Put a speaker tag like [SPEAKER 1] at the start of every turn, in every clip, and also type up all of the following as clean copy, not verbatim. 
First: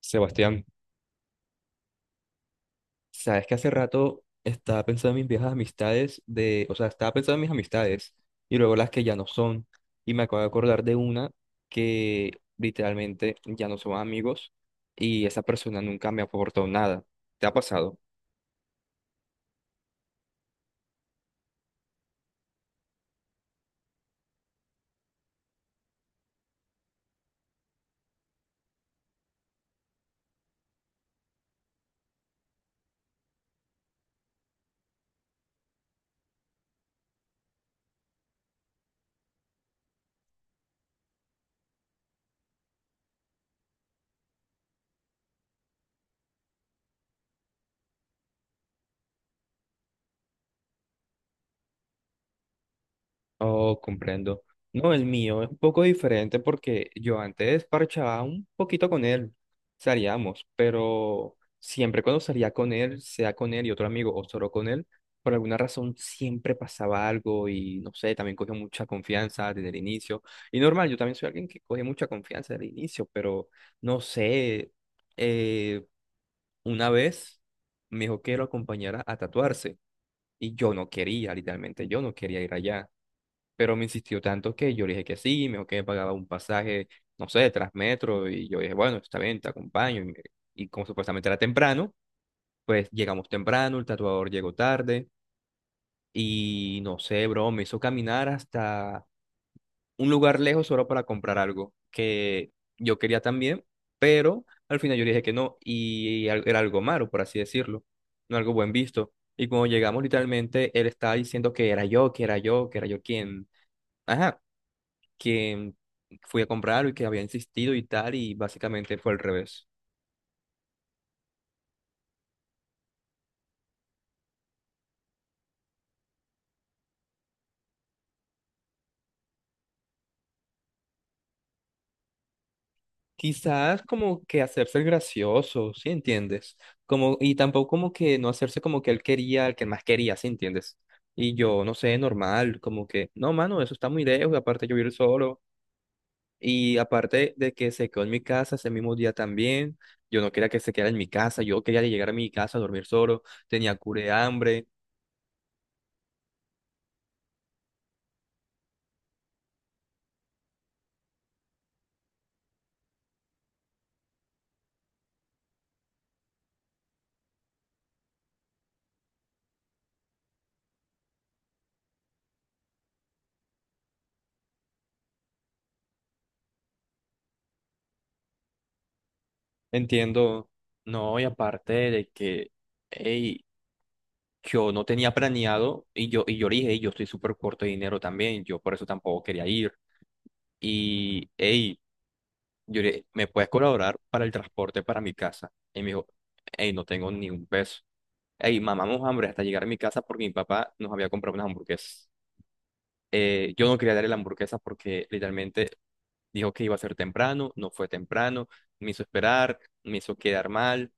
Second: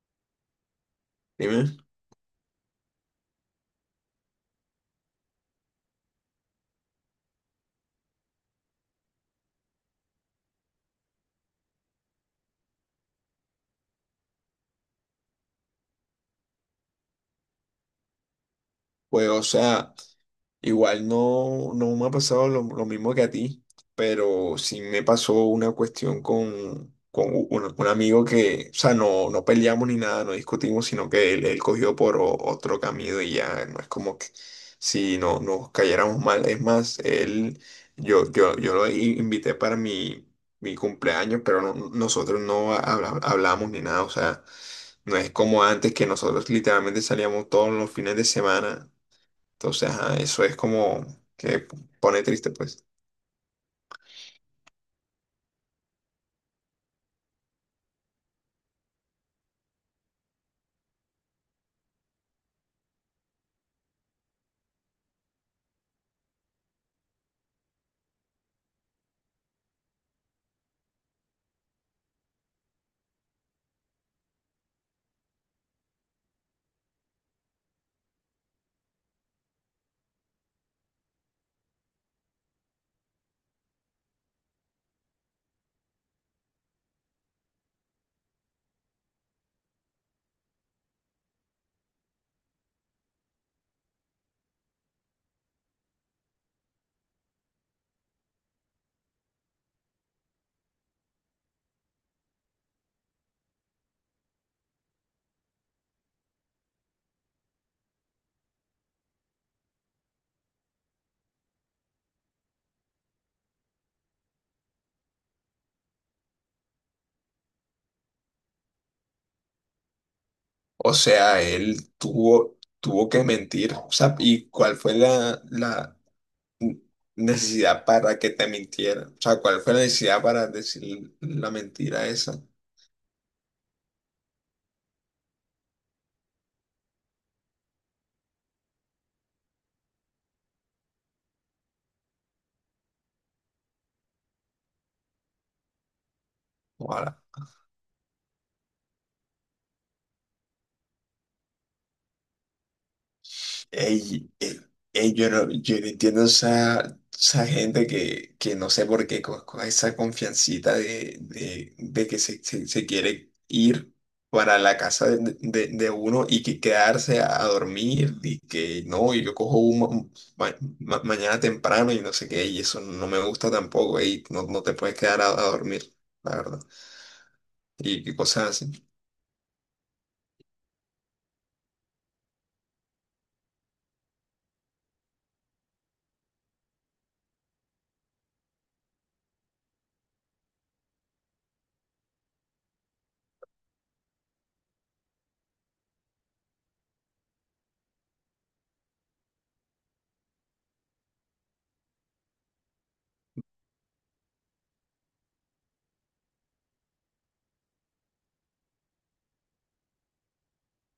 [SPEAKER 1] Sebastián,
[SPEAKER 2] Dime.
[SPEAKER 1] sabes que hace rato estaba pensando en mis viejas amistades. Estaba pensando en mis amistades y luego las que ya no son, y me acabo de acordar de una que literalmente ya no son amigos, y esa persona nunca me aportó nada. ¿Te ha pasado?
[SPEAKER 2] Pues, o sea. Igual no, No me ha pasado lo mismo que a ti, pero sí me pasó una cuestión con un amigo que no peleamos ni nada, no discutimos, sino que él cogió por otro camino y ya no es como que si no nos cayéramos mal. Es más, él, yo lo invité para mi cumpleaños, pero nosotros no hablamos ni nada, o sea, no es como antes que nosotros literalmente salíamos todos los fines de semana. Entonces, ajá, eso es como que pone triste, pues.
[SPEAKER 1] Oh, comprendo. No, el mío es un poco diferente porque yo antes parchaba un poquito con él, salíamos, pero siempre cuando salía con él, sea con él y otro amigo o solo con él, por alguna razón siempre pasaba algo y no sé, también cogió mucha confianza desde el inicio. Y normal, yo también soy alguien que coge mucha confianza desde el inicio, pero no sé, eh, una vez me dijo que lo acompañara a tatuarse y yo no quería, literalmente yo no quería ir allá. Pero me insistió tanto que yo le dije que sí, me dijo que me pagaba un pasaje, no sé, de Transmetro, y yo dije, bueno, está bien, te acompaño. Y como supuestamente era temprano, pues llegamos temprano, el tatuador llegó tarde, y no sé, bro, me hizo caminar hasta un lugar lejos solo para comprar algo que yo quería también, pero al final yo le dije que no, era algo malo, por así decirlo, no algo buen visto. Y cuando llegamos, literalmente, él estaba diciendo que era yo, que era yo quien... Ajá, que fui a comprarlo y que había insistido y tal, y básicamente fue al revés.
[SPEAKER 2] O sea, él tuvo que mentir. O sea, ¿y cuál fue la necesidad para que te mintiera? O sea, ¿cuál fue la necesidad para decir la mentira esa?
[SPEAKER 1] Quizás como que hacerse el gracioso, ¿sí entiendes? Como, y tampoco como que no hacerse como que él quería, el que más quería, ¿sí entiendes? Y yo, no sé, normal, como que, no, mano, eso está muy lejos, y aparte yo ir solo, y
[SPEAKER 2] Ojalá.
[SPEAKER 1] aparte de que se quedó en mi casa ese mismo día también, yo no quería que se quedara en mi casa, yo quería llegar a mi casa a dormir solo, tenía cura de
[SPEAKER 2] Ey,
[SPEAKER 1] hambre,
[SPEAKER 2] ey, yo no entiendo esa gente que no sé por qué, con esa confiancita de que se quiere ir para la casa de uno y que quedarse a dormir y que no, y yo cojo un mañana temprano y no sé qué, y eso no me gusta tampoco. Ey, no te puedes quedar a dormir, la verdad. Y cosas así,
[SPEAKER 1] entiendo, no, y aparte de que... Ey, yo no tenía planeado y yo le dije, "Ey, yo estoy súper corto de dinero también, yo por eso tampoco quería ir. Y, hey, yo le dije, ¿me puedes colaborar para el transporte para mi casa?". Y me dijo, hey, no tengo ni un peso. Hey, mamamos hambre hasta llegar a mi casa porque mi papá nos había comprado unas hamburguesas. Yo no quería darle la hamburguesa porque literalmente dijo que iba a ser temprano, no fue temprano, me hizo esperar, me hizo quedar mal.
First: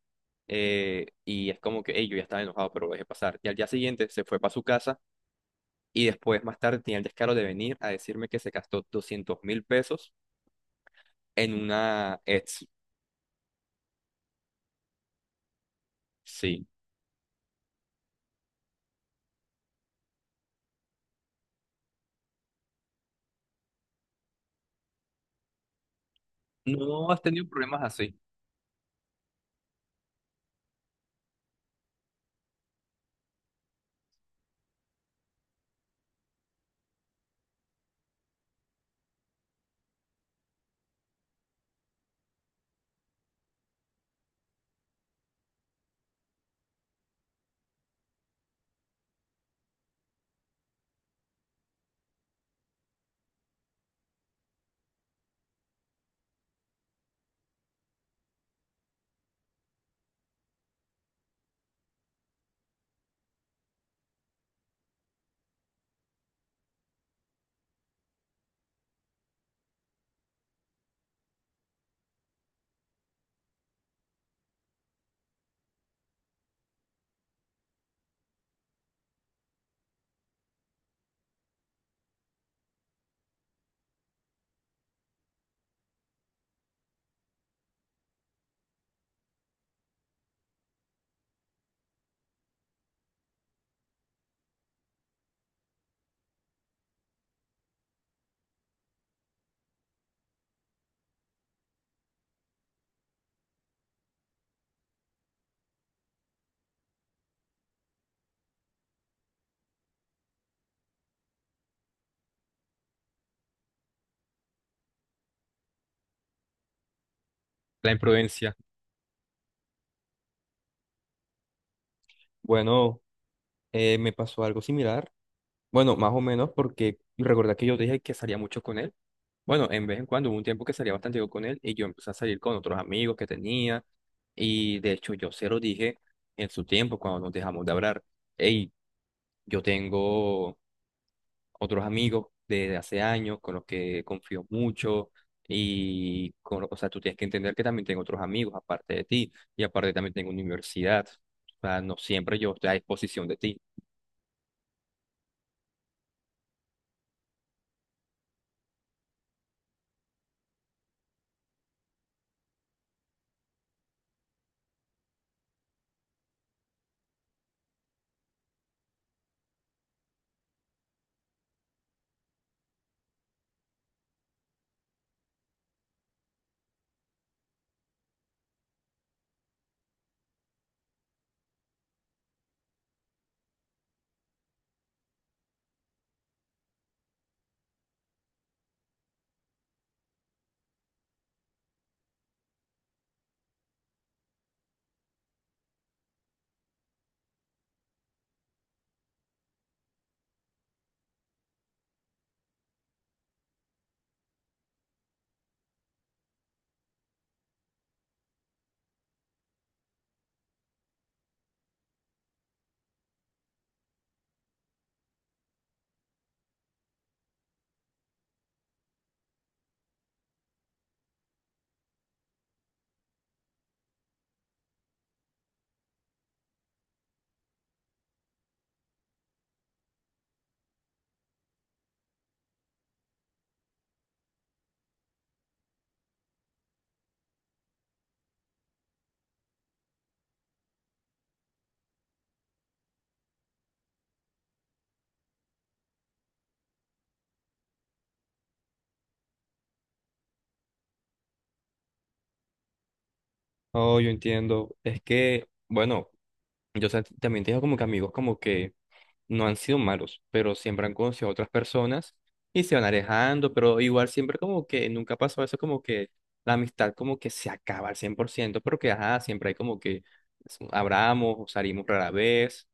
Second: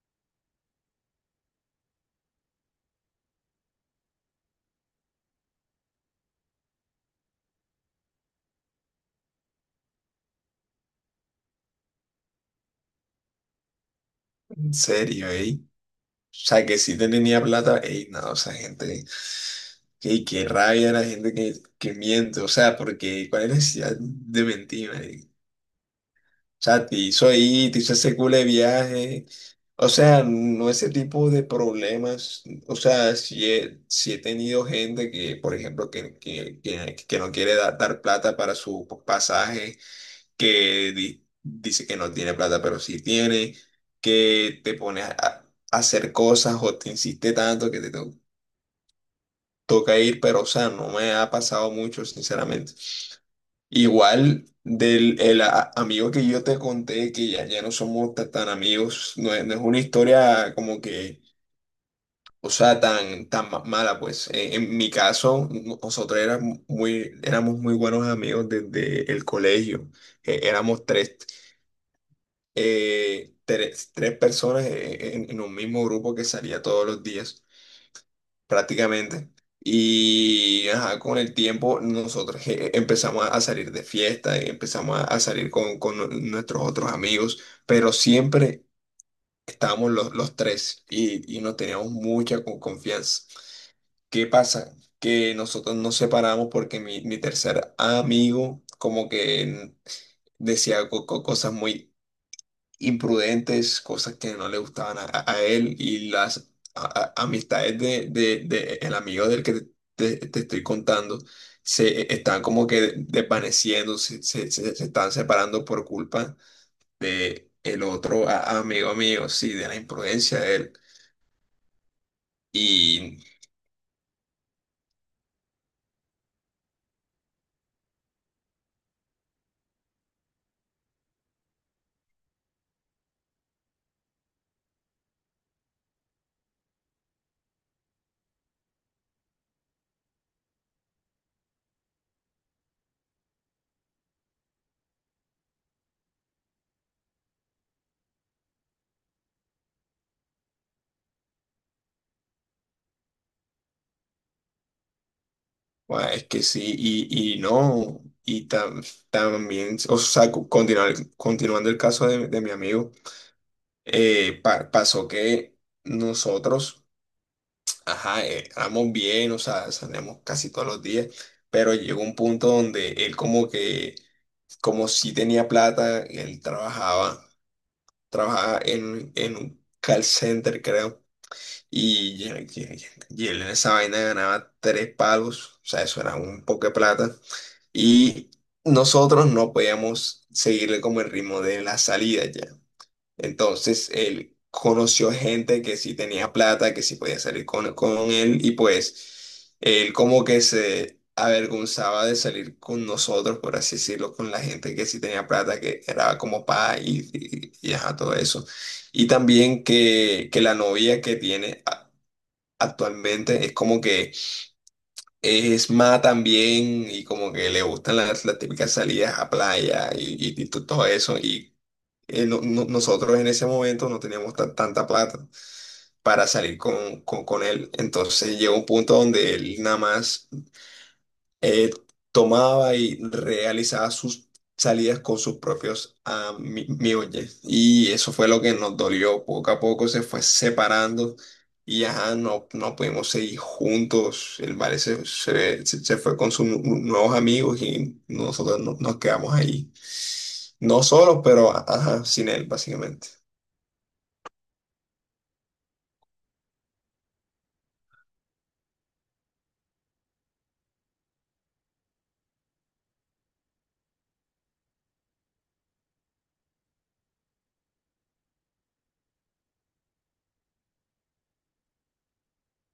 [SPEAKER 1] Y es como que, hey, yo ya estaba enojado, pero lo dejé pasar. Y al día siguiente se fue para su casa. Y después, más tarde, tenía el descaro de venir a decirme que se gastó 200.000 pesos en una ex.
[SPEAKER 2] en serio, ey. O sea,
[SPEAKER 1] Sí.
[SPEAKER 2] que si tenía plata, ey, no, esa gente. Qué, qué rabia la gente que miente, o sea, porque ¿cuál es la necesidad de mentir, marica? O sea, te
[SPEAKER 1] ¿No has
[SPEAKER 2] hizo
[SPEAKER 1] tenido
[SPEAKER 2] ahí, te
[SPEAKER 1] problemas
[SPEAKER 2] hizo ese
[SPEAKER 1] así?
[SPEAKER 2] culo de viaje, o sea, no ese tipo de problemas, o sea, si he tenido gente que, por ejemplo, que no quiere dar plata para su pasaje, que dice que no tiene plata, pero sí tiene, que te pone a hacer cosas o te insiste tanto que te toca ir, pero o sea, no me ha pasado mucho, sinceramente. Igual del el amigo que yo te conté, ya no somos tan amigos. No es, no es una historia como que, o sea, tan mala, pues. En mi caso, nosotros éramos muy buenos amigos desde el colegio. Éramos tres, eh, tres personas en un mismo grupo que salía todos los días, prácticamente. Y ajá, con el tiempo nosotros empezamos a salir de fiesta, y empezamos a salir con nuestros otros amigos, pero siempre estábamos los tres y nos teníamos mucha confianza. ¿Qué pasa? Que nosotros nos separamos porque mi tercer amigo como que decía cosas muy imprudentes, cosas que no le gustaban a, a él, y las amistades de el amigo del que te estoy contando se están como que desvaneciendo, se están separando por culpa de el
[SPEAKER 1] La
[SPEAKER 2] otro
[SPEAKER 1] imprudencia.
[SPEAKER 2] amigo mío, sí, de la imprudencia de él.
[SPEAKER 1] Bueno,
[SPEAKER 2] Y
[SPEAKER 1] me pasó algo similar. Bueno, más o menos porque recordá que yo dije que salía mucho con él. Bueno, en vez en cuando hubo un tiempo que salía bastante yo con él y yo empecé a salir con otros amigos que tenía. Y de hecho yo se lo dije en su tiempo cuando nos dejamos de hablar. Hey, yo tengo otros amigos de hace años con los que confío mucho y, con, o sea, tú tienes que entender que también tengo otros amigos aparte de ti y aparte también tengo universidad. O sea, no siempre yo estoy a disposición de ti.
[SPEAKER 2] bueno, es que sí, y no. Y también, o sea, continuando el caso de mi amigo, pasó que nosotros, ajá, éramos bien, o sea, salíamos casi todos los días, pero llegó un punto donde él como que, como si tenía plata, él trabajaba, trabajaba en un call center, creo, y, y él en esa vaina ganaba tres palos, o sea, eso era un poco de plata, y nosotros no podíamos seguirle como el ritmo de la salida ya. Entonces él conoció gente que sí tenía plata, que sí podía salir con él, y pues él como que se avergonzaba de salir con nosotros, por así decirlo, con la gente que sí tenía plata, que era como pa, y ajá, todo eso. Y también que la novia que tiene actualmente es como que es más también, y como que le gustan las típicas salidas a playa y todo eso. Y nosotros en ese momento no teníamos tanta plata para salir con él. Entonces llegó un punto donde él nada más eh, tomaba y realizaba sus salidas con sus propios amigos. Y eso fue lo que nos dolió. Poco a poco se fue separando. Y ajá, no, no pudimos seguir juntos. El vale se fue con sus nuevos amigos y nosotros nos quedamos ahí. No solos, pero ajá, sin él, básicamente.
[SPEAKER 1] Oh, yo entiendo. Es que, bueno, también tengo como que amigos como que no han sido malos, pero siempre han conocido a otras personas y se van alejando, pero igual siempre como que nunca pasó eso, como que la amistad como que se acaba al 100%, pero que ajá, siempre hay como que abramos o salimos rara vez,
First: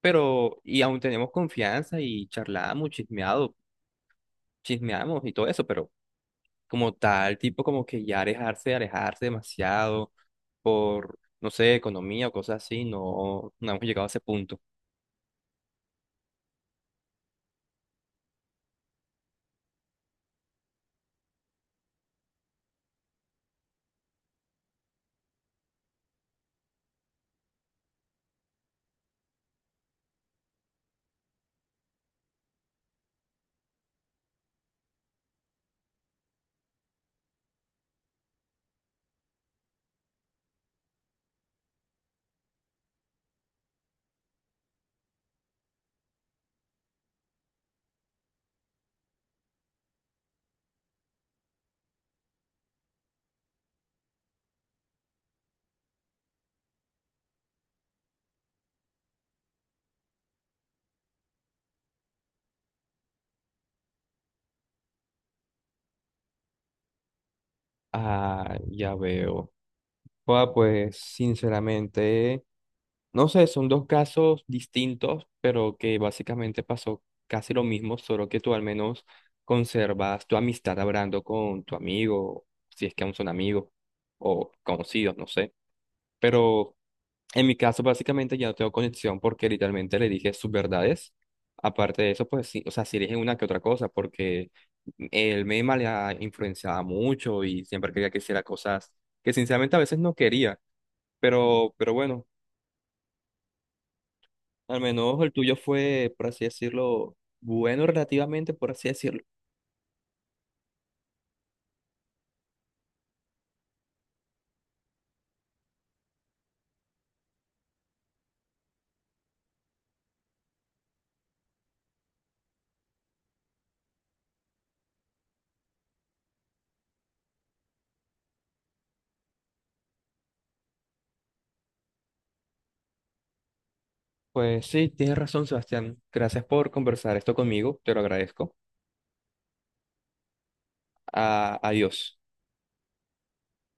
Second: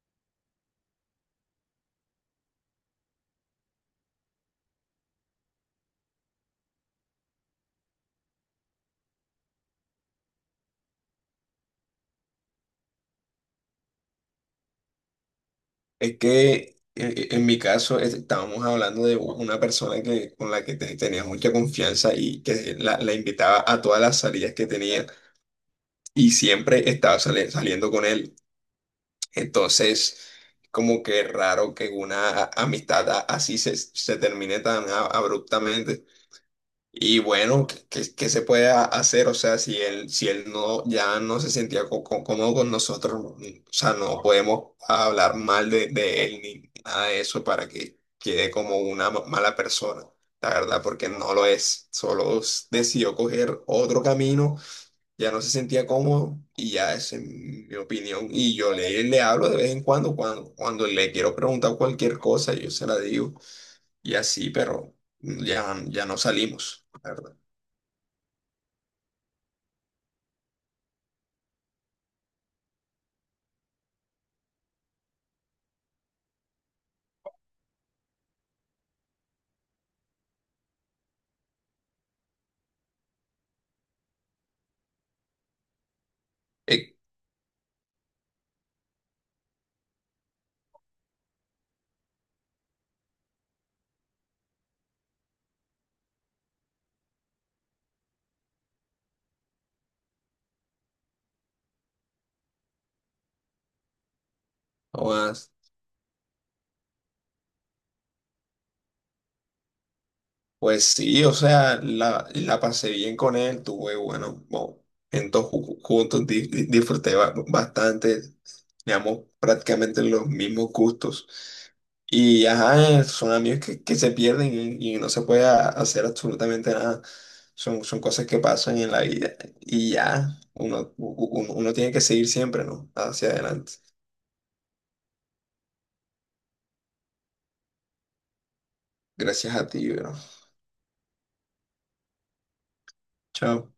[SPEAKER 1] pero y aún tenemos confianza y charlamos, chismeado, chismeamos y todo eso, pero como tal, tipo como que ya alejarse, demasiado por, no sé, economía o cosas así, no, no hemos llegado a ese punto.
[SPEAKER 2] Es que en mi caso estábamos hablando de una persona que, con la que tenía mucha confianza y que la invitaba a todas las salidas que tenía y siempre estaba saliendo con él. Entonces, como que raro que una amistad así se, se termine tan abruptamente. Y bueno, ¿qué, qué se puede hacer? O sea, si él, si él no, ya no se sentía cómodo con nosotros, no, o sea, no podemos hablar mal de él ni nada de eso para que quede como una mala persona, la verdad, porque no lo es. Solo decidió coger otro camino, ya no se sentía cómodo y ya esa es mi opinión. Y yo le hablo de vez en cuando, cuando le quiero preguntar cualquier cosa, yo se la digo y así, pero ya, ya no salimos, la verdad.
[SPEAKER 1] Ah, ya veo. Joda, pues sinceramente, no sé, son dos casos distintos, pero que básicamente pasó casi lo mismo, solo que tú al menos conservas tu amistad hablando con tu amigo, si es que aún son amigos o conocidos, no sé. Pero
[SPEAKER 2] Eh,
[SPEAKER 1] en mi caso básicamente ya no tengo conexión porque literalmente le dije sus verdades. Aparte de eso, pues sí, o sea, sí le dije una que otra cosa porque el meme le ha influenciado mucho y siempre quería que hiciera cosas que sinceramente a veces no quería. Pero bueno, al menos el
[SPEAKER 2] jodas,
[SPEAKER 1] tuyo fue, por así decirlo, bueno relativamente, por así decirlo.
[SPEAKER 2] pues sí, o sea, la pasé bien con él, tuve bueno, momentos juntos, disfruté bastante, teníamos prácticamente los mismos gustos. Y ajá, son amigos que se pierden y no se puede hacer absolutamente nada. Son, son cosas que pasan en la vida y ya, uno, u- u- uno, uno tiene que seguir siempre, ¿no? Hacia adelante.
[SPEAKER 1] Pues sí, tienes razón, Sebastián. Gracias por conversar esto conmigo, te lo agradezco.
[SPEAKER 2] Gracias a ti, bro.
[SPEAKER 1] Adiós.
[SPEAKER 2] Chao.